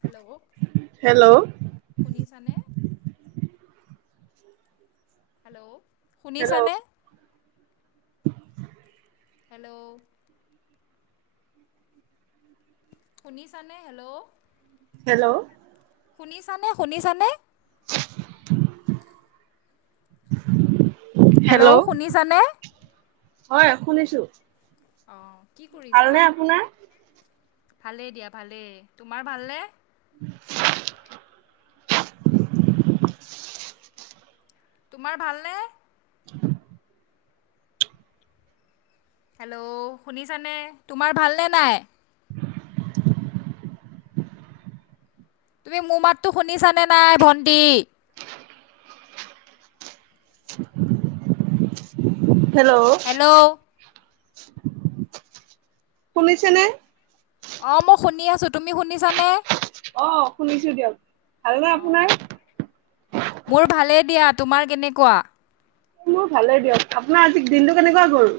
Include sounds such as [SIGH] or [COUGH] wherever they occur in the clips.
Hello hello শুনিছানে? Hello hello শুনিছানে? Hello শুনিছানে হেল্ল'। হেল্ল' শুনিছানে শুনিছানে? [INAUDIBLE] হেল্ল' হয় শুনিছো। অ কি কৰিছা? ভালনে আপোনাৰ ভালেই দিয়া, ভালেই। তোমাৰ ভালনে? [INAUDIBLE] তোমাৰ ভালনে? [INAUDIBLE] হেল্ল' শুনিছানে তোমাৰ ভালনে নাই? [INAUDIBLE] তুমি মোৰ মাততো শুনিছানে নাই ভণ্টি? হেল্ল'। শুনিছেনে? অ মই শুনি আছো। তুমি শুনিছানে? অ', শুনিছোঁ দিয়ক, ভাল নে আপোনাৰ? মোৰ ভালেই দিয়া, তোমাৰ কেনেকুৱা? মোৰ ভালেই দিয়ক, আপোনাৰ আজি দিনটো কেনেকুৱা গ'ল?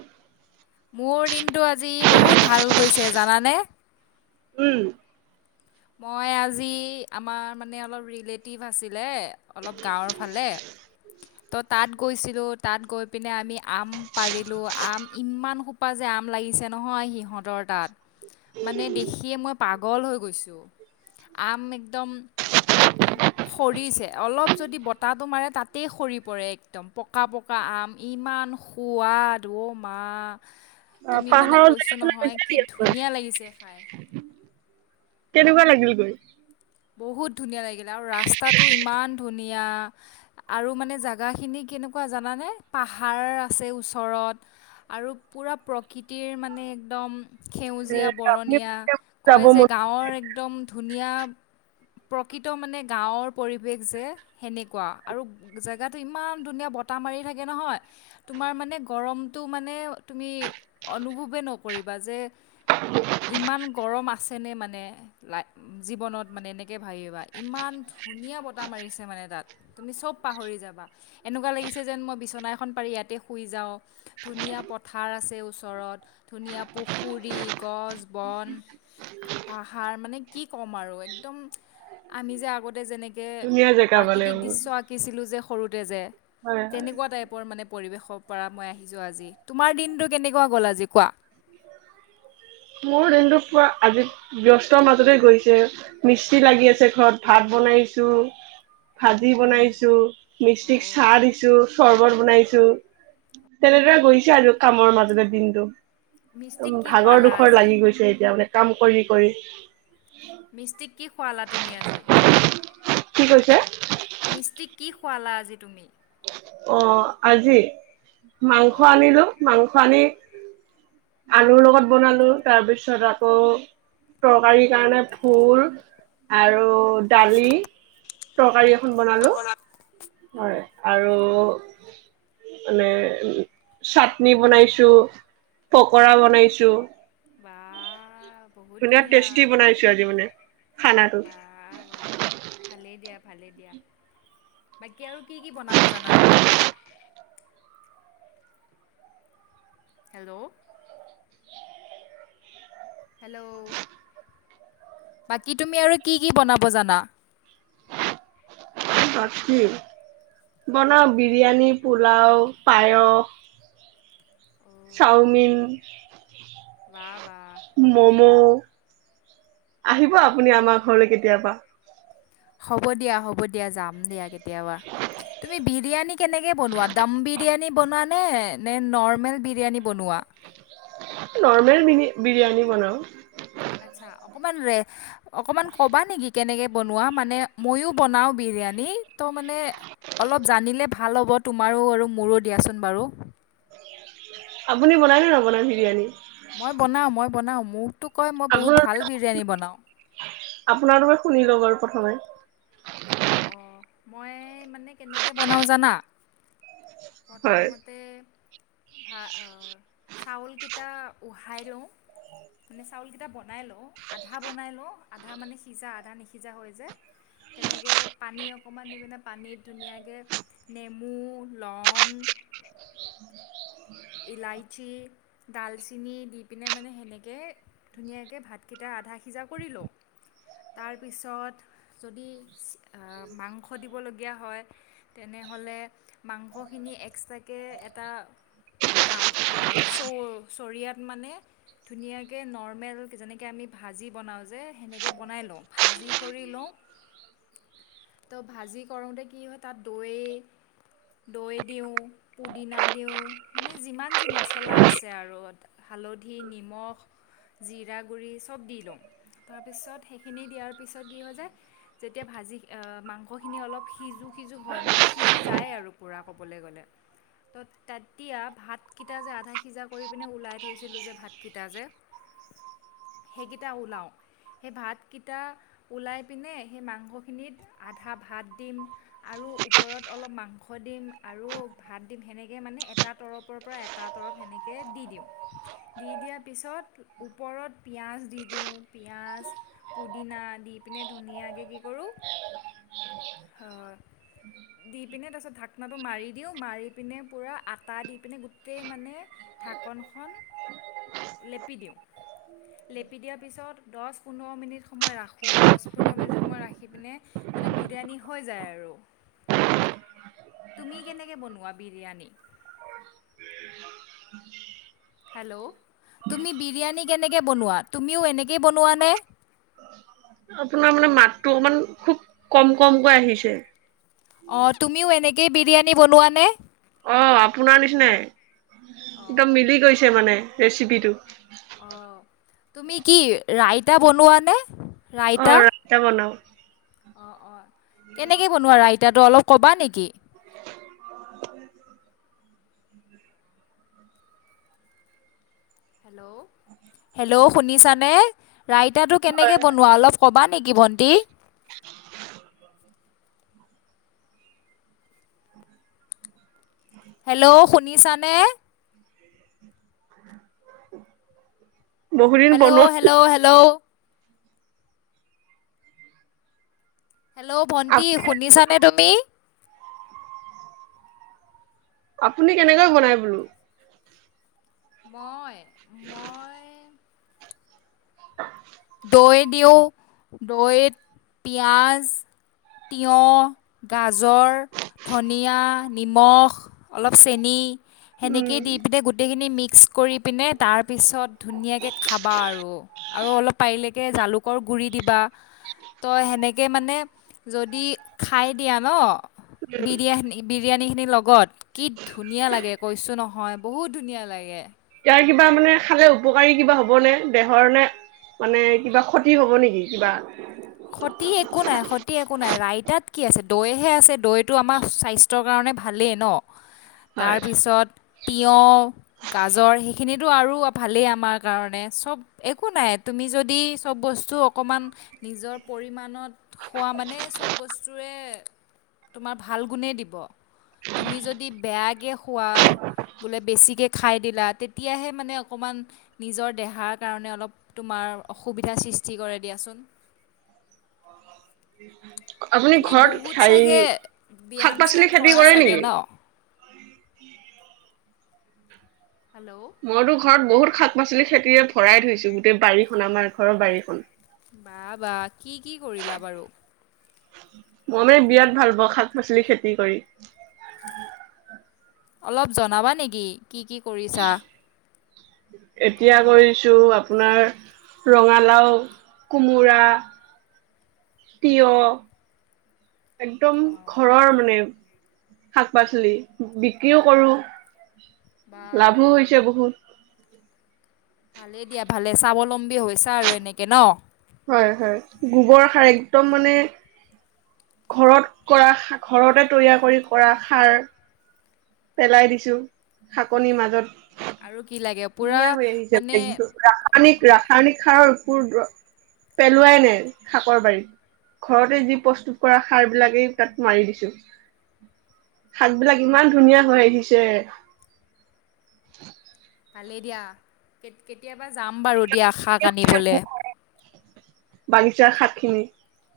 মোৰ দিনটো আজি বহুত ভাল গৈছে জানানে? উম। মই আজি আমাৰ মানে অলপ ৰিলেটিভ আছিলে, অলপ গাঁৱৰ ফালে [INAUDIBLE] ত' তাত গৈছিলোঁ, তাত গৈ পিনে আমি আম পাৰিলোঁ, আম ইমান সোপা যে আম আম লাগিছে নহয় সিহঁতৰ তাত, মানে দেখিয়ে মই পাগল হৈ গৈছোঁ। আম একদম সৰিছে, অলপ যদি বতাহটো মাৰে তাতেই সৰি পৰে একদম, পকা পক কা আম, ইমান সোৱাদ, অ' মা অ তুমি মানে পাহাৰৰ জেগা কৈছোঁ ফালে নহয়, গৈছে কি নেকি আপুনি ধুনীয়া লাগিছে খাই। কেনেকুৱা লাগিল গৈ? বহুত ধুনীয়া লাগিলে আৰু ৰাস্তাটো ইমান ধুনীয়া। আৰু মানে জাগাখিনি কেনেকুৱা জানানে, পাহাৰ আছে ওচৰত আৰু পুৰা প্ৰকৃতিৰ মানে একদম এ সেউজীয়া আপুনি বৰণীয়া, যাব কয় যে মন গাঁৱৰ একদম ধুনীয়া প্ৰকৃত মানে গাঁৱৰ পৰিৱেশ যে, সেনেকুৱা, আৰু জেগাটো ইমান ধুনীয়া, বতাহ মাৰি থাকে নহয়। তোমাৰ মানে গৰমটো মানে তুমি অনুভৱে নকৰিবা যে ইমান গৰম আছে নে মানে লাই-জীৱনত। মানে এনেকৈ ভাবিবা, ইমান ধুনীয়া বতাহ মাৰিছে মানে তাত, তুমি চব পাহৰি যাবা। এনেকুৱা লাগিছে যেন মই বিচনা এখন পাৰি ইয়াতে শুই যাওঁ। ধুনীয়া পথাৰ আছে ওচৰত ধুনীয়া পুখুৰী, গছ, বন, পাহাৰ মানে কি ক'ম আৰু এক দম আমি যে আগতে যেনেকে ধুনীয়া জেগা বুলে, উম। কিছিলোঁ যে সৰুতে যে, হয় তেনেকুৱা টাইপৰ মানে পৰিৱেশৰ পৰা মই আহিছোঁ আজি, তোমাৰ দিনটো কেনেকুৱা গ'ল আজি কোৱা? মোৰ দিনটো পুৰা আজি ব্যস্তৰ মাজতে গৈছে, মিস্ত্ৰী লাগি আছে ঘৰত, ভাত বনাইছোঁ ভাজি বনাইছোঁ, মিস্ত্ৰীক চাহ দিছোঁ, চৰ্বত বনাইছোঁ তেনেদৰে গৈছে আৰু কামৰ মাজতে দিনটো। ত' মোৰ ভাগৰ-দোখৰ লাগি গৈছে এতিয়া মানে কাম কৰি কৰি। মিস্ত্ৰীক কি খুৱালা তুমি আজি? কি কৈছে মিস্ত্ৰিক কি খুৱালা আজি তুমি? অ', আজি, মাংস আনিলোঁ, মাংস আনি আলুৰ লগত বনালোঁ, তাৰপিছত আকৌ তৰকাৰীৰ কাৰণে ফুল আৰু দালি, তৰকাৰী এখন বনালোঁ, হয়, আৰু ত' মানে উ-চাটনি বনাইছোঁ, পকৰা বনাইছোঁ বা ধুনীয়া টেষ্টি বনাইছোঁ আজি মানে, খানাটো। ভালেই দিয়া ভালেই দিয়া, বাকী আৰু কি কি বনাব জানা তুমি? হেল্ল? হেল্ল, বাকী তুমি আৰু কি কি বনাব জানা? বাকী বনাও বিৰিয়ানী, পোলাও, পায়স চাওমিন। বাহ বাহ ভালেই মম' দেখোন। আহিব আপুনি আমাৰ ঘৰলৈ কেতিয়াবা। হ'ব দিয়া হ'ব দিয়া যাম দিয়া কেতিয়াবা, তুমি বি বিৰিয়ানী কেনেকে বনোৱা? দম বিৰিয়ানী বনোৱা নে নে নৰ্মেল বিৰিয়ানী বনোৱা? নৰ্মেল বিৰি বিৰিয়ানী বনাও। আচ্ছা অকমান ৰে অকমান কবা নেকি কেনেকে বনোৱা? মানে ময়ো বনাওঁ বিৰিয়ানী ত মানে অলপ জানিলে ভাল হ'ব তোমাৰো আৰু মোৰো দিয়াচোন বাৰু। আপুনি বনায় নে নবনায় বিৰিয়ানী? মই বনাওঁ মই বনাওঁ, মোকতো কয় মই বহুত আপোনাৰ ভাল বিৰিয়ানী বনাওঁ। আপোনাৰ তোকে শুনি লওঁ বাৰু প্ৰথমে। অঁ অঁ মই মানে কেনেকে বনাওঁ জানা হয় প্ৰথমতে ভা অ চাউলকেইটা উহাই লওঁ মানে চাউলকেইটা বনাই লওঁ, আধা বনাই লওঁ আধা মানে সিজা আধা নিসিজা হয় যে। তেনেকে পানী অকণমান দি পিনে পানীত ধুনীয়াকে নেমু, লং ইলাইচি, ডালচিনি দি পিনে মানে সেনেকে ধুনীয়াকে ভাতকেইটা আধা সিজা কৰি লওঁ, তাৰপিছত যদি আহ মাংস দিবলগীয়া হয় তেনেহ'লে মাংসখিনি এক্সট্ৰাকে এটা কাম আহ চৌ চৰিয়াত মানে ধুনীয়াকে নৰ্মেল যেনেকে আমি ভাজি বনাওঁ যে সেনেকে বনাই লওঁ, ভাজি কৰি লওঁ ত ভাজি কৰোতে কি হয় তাত দৈ দৈ দিওঁ, পুদিনা দিওঁ মানে যিমান যি মছলা আছে আৰু হালধি, নিমখ জিৰা গুৰি চব দি লওঁ, তাৰপিছত সেইখিনি দিয়াৰ পিছত কি হয় যায় যেতিয়া ভাজি অ মাংসখিনি অলপ সিজো সিজো হয় মানে সিজি যায় আৰু পুৰা ক'বলৈ গ'লে ত তাত তিয়া ভাতকেইটা যে আধা সিজা কৰি পিনে ওলাই থৈছিলোঁ যে ভাতকেইটা যে সেইকেইটা ওলাওঁ। সেই ভাতকেইটা ওলাই পিনে সেই মাংসখিনিত আধা ভাত দিম আৰু ওপৰত অলপ মাংস দিম, আৰু ভাত দিম সেনেকে মানে এ এটা তৰপৰ পৰা এটা তৰপ সেনেকে দি দিওঁ। দি দিয়াৰ পিছত ওপৰত পিঁয়াজ দি দিওঁ, পিঁয়াজ পুদিনা দি পিনে ধুনীয়াকে কি কৰোঁ হয়, দি পিনে তাৰপিছত ঢাকনাটো মাৰি দিওঁ, মাৰি পিনে পোৰা আ তা‌ দি পিনে গোটেই মানে ঢাকনখন লেপি দিওঁ। লেপি দিয়াৰ পিছত দছ পোন্ধৰ মিনিট সময় ৰাখোঁ দছ পোন্ধৰ মিনিট সময় ৰাখি পিনে মানে বিৰিয়ানী হৈ যায় আৰু। তুমি কেনেকে বনোৱা বিৰিয়ানী? হেল্ল'। তুমি বিৰিয়ানী কেনেকৈ বনোৱা, তুমিও এনেকৈ বনোৱানে? আপোনাৰ মানে মাতটো অকমান খুব কম- কমকৈ আহিছে। অ, তুমিও এনেকেই বিৰিয়ানী বনোৱা নে? অ, আপোনাৰ নিচিনাই একদম মিলি গৈছে মানে ৰেচিপিটো। তুমি কি ৰাইতা বনোৱানে, ৰাইতা? ৰাইতা‌ বনাও। অ- অ। কেনেকে বনোৱা ৰইতাটো, অলপ ক'বা নেকি? অ। হেল্ল', হেল্ল', শুনিছানে ৰাইতাটো কেনেকে হয় বনোৱা, অলপ ক'বা নেকি ভণ্টি? হেল্ল', শুনিছা নে? বহুদিন হেল্ল', হেল্ল, বনোৱা ' হেল্ল'। হেল্ল', ভণ্টি আপুনি শুনিছানে তুমি? আপুনি কেনেকৈ বনাই বোলো? মই- মই [INAUDIBLE] দৈ দিওঁ দৈত পিঁয়াজ, তিঁয়হ, গাজৰ ধনিয়া, নিমখ অলপ, চেনি উম সেনেকেই দি পিনে গোটেইখিনি মিক্স কৰি পিনে তাৰপিছত ধুনীয়াকৈ খাবা আৰু। আৰু অলপ পাৰিলেকে জালুকৰ গুৰি দিবা। ত, সেনেকে মানে যদি খাই দিয়া ন' বিৰিয়ানী- বিৰিয়ানীখিনিৰ লগত কি ধুনীয়া লাগে কৈছো নহয়, বহুত ধুনীয়া লাগে। ইয়াৰ কিবা মানে খালে উপকাৰী কিবা হবনে, দেহৰ নে মানে কিবা ক্ষতি হ'ব নেকি কিবা? ক্ষতি একো নাই। ক্ষতি একো নাই, ৰাইতাত কি আছে, দৈহে আছে, দৈ টো আমাৰ স্বাস্থ্য ৰ কাৰণে ভালেই ন। হয় তাৰপিছত তিয়ঁহ গাজৰ, সেইখিনিটো আৰু ভালেই আমাৰ কাৰণে চব একো নাই, তুমি যদি চব বস্তু অকমান নিজৰ পৰিমাণত খোৱা মানে চব বস্তুৱে তোমাৰ ভাল গুণেই দিব। তুমি যদি বেয়াকৈ খোৱা, বোলে বেছিকৈ খাই দিলা। তেতিয়াহে মানে অকণমান নিজৰ দেহাৰ কাৰণে অলপ তোমাৰ অসুবিধাৰ সৃষ্টি কৰে দিয়াচোন। আপুনি মানে ঘৰত হেৰি শাক- পাচলি খেতি কৰে নেকি? হেল্ল'। মইতো ঘৰত বহুত শাক- পাচলি খেতিৰে ভৰাই থৈছো। গোটেই বাৰীখন আমাৰ ঘৰৰ বাৰীখন। বাঃ বাঃ, কি কি কৰিলা বাৰু? মই মানে বিৰাট ভাল পাওঁ, শাক- পাচলি খেতি কৰি। অলপ জনাবা নেকি কি কি কৰিছা? এতিয়া কৰিছোঁ, আপোনাৰ ৰঙালাও, কোমোৰা, তিয়হ, একদম ঘৰৰ মানে। শাক পাচলি বিক্ৰীও কৰোঁ লাভো হৈছে বহুত। ভালেই দিয়া ভালে স্বাৱলম্বী হৈছা আৰু এনেকে নহ। হয়, হয় গোবৰ সাৰ একদম মানে। ঘৰত কৰা সা ঘৰতে তৈয়াৰ কৰি কৰা সাৰ। পেলাই দিছোঁ শাকনিৰ মাজত। আৰু কি লাগে। ধুনীয়া হৈ আহিছে একদম পুৰা ৰাসায়নিক, ৰাসায়নিক সাৰৰ উপদ্যব পেলোৱাই নাই শাকৰ বাৰীত। ঘৰতে যি প্ৰস্তুত কৰা সাৰ বিলাকেই তাত মাৰি দিছোঁ। শাকবিলাক ইমান ধুনীয়া হৈ আহিছে। ভালে দিয়া কেতিয়াবা যাম বাৰু দিয়া শাক আনিবলে। বাগিচাৰ শাকখিনি।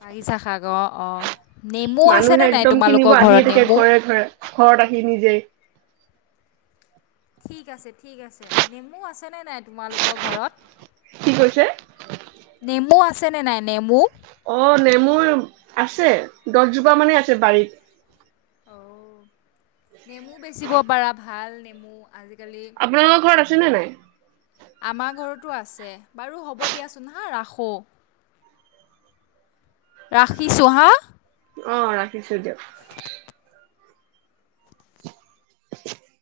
বাগিচা শাক অ', অ' নেমু মানুহে আছেনে নাই একদম কিনিব তোমালোকৰ আহিয়ে ঘৰত থাকে নেমু? ঘৰে ঘৰে ঘৰত আহি নিজেই। ঠিক আছে ঠিক আছে নেমু আছেনে নাই তোমালোকৰ ঘৰত? কি কৈছে? নেমু আছেনে নাই নেমু? অ' নেমুৰ আছে দহজোপা মানেই আছে বাৰীত। অ' নেমু বেচিব পাৰা ভাল নেমু আজিকালি। আপোনালোকৰ ঘৰত আছেনে নাই? আমাৰ ঘৰতো আছে বাৰু হ'ব দিয়াচোন হা ৰাখোঁ। ৰাখিছোঁ হা। অ ৰাখিছোঁ দিয়ক।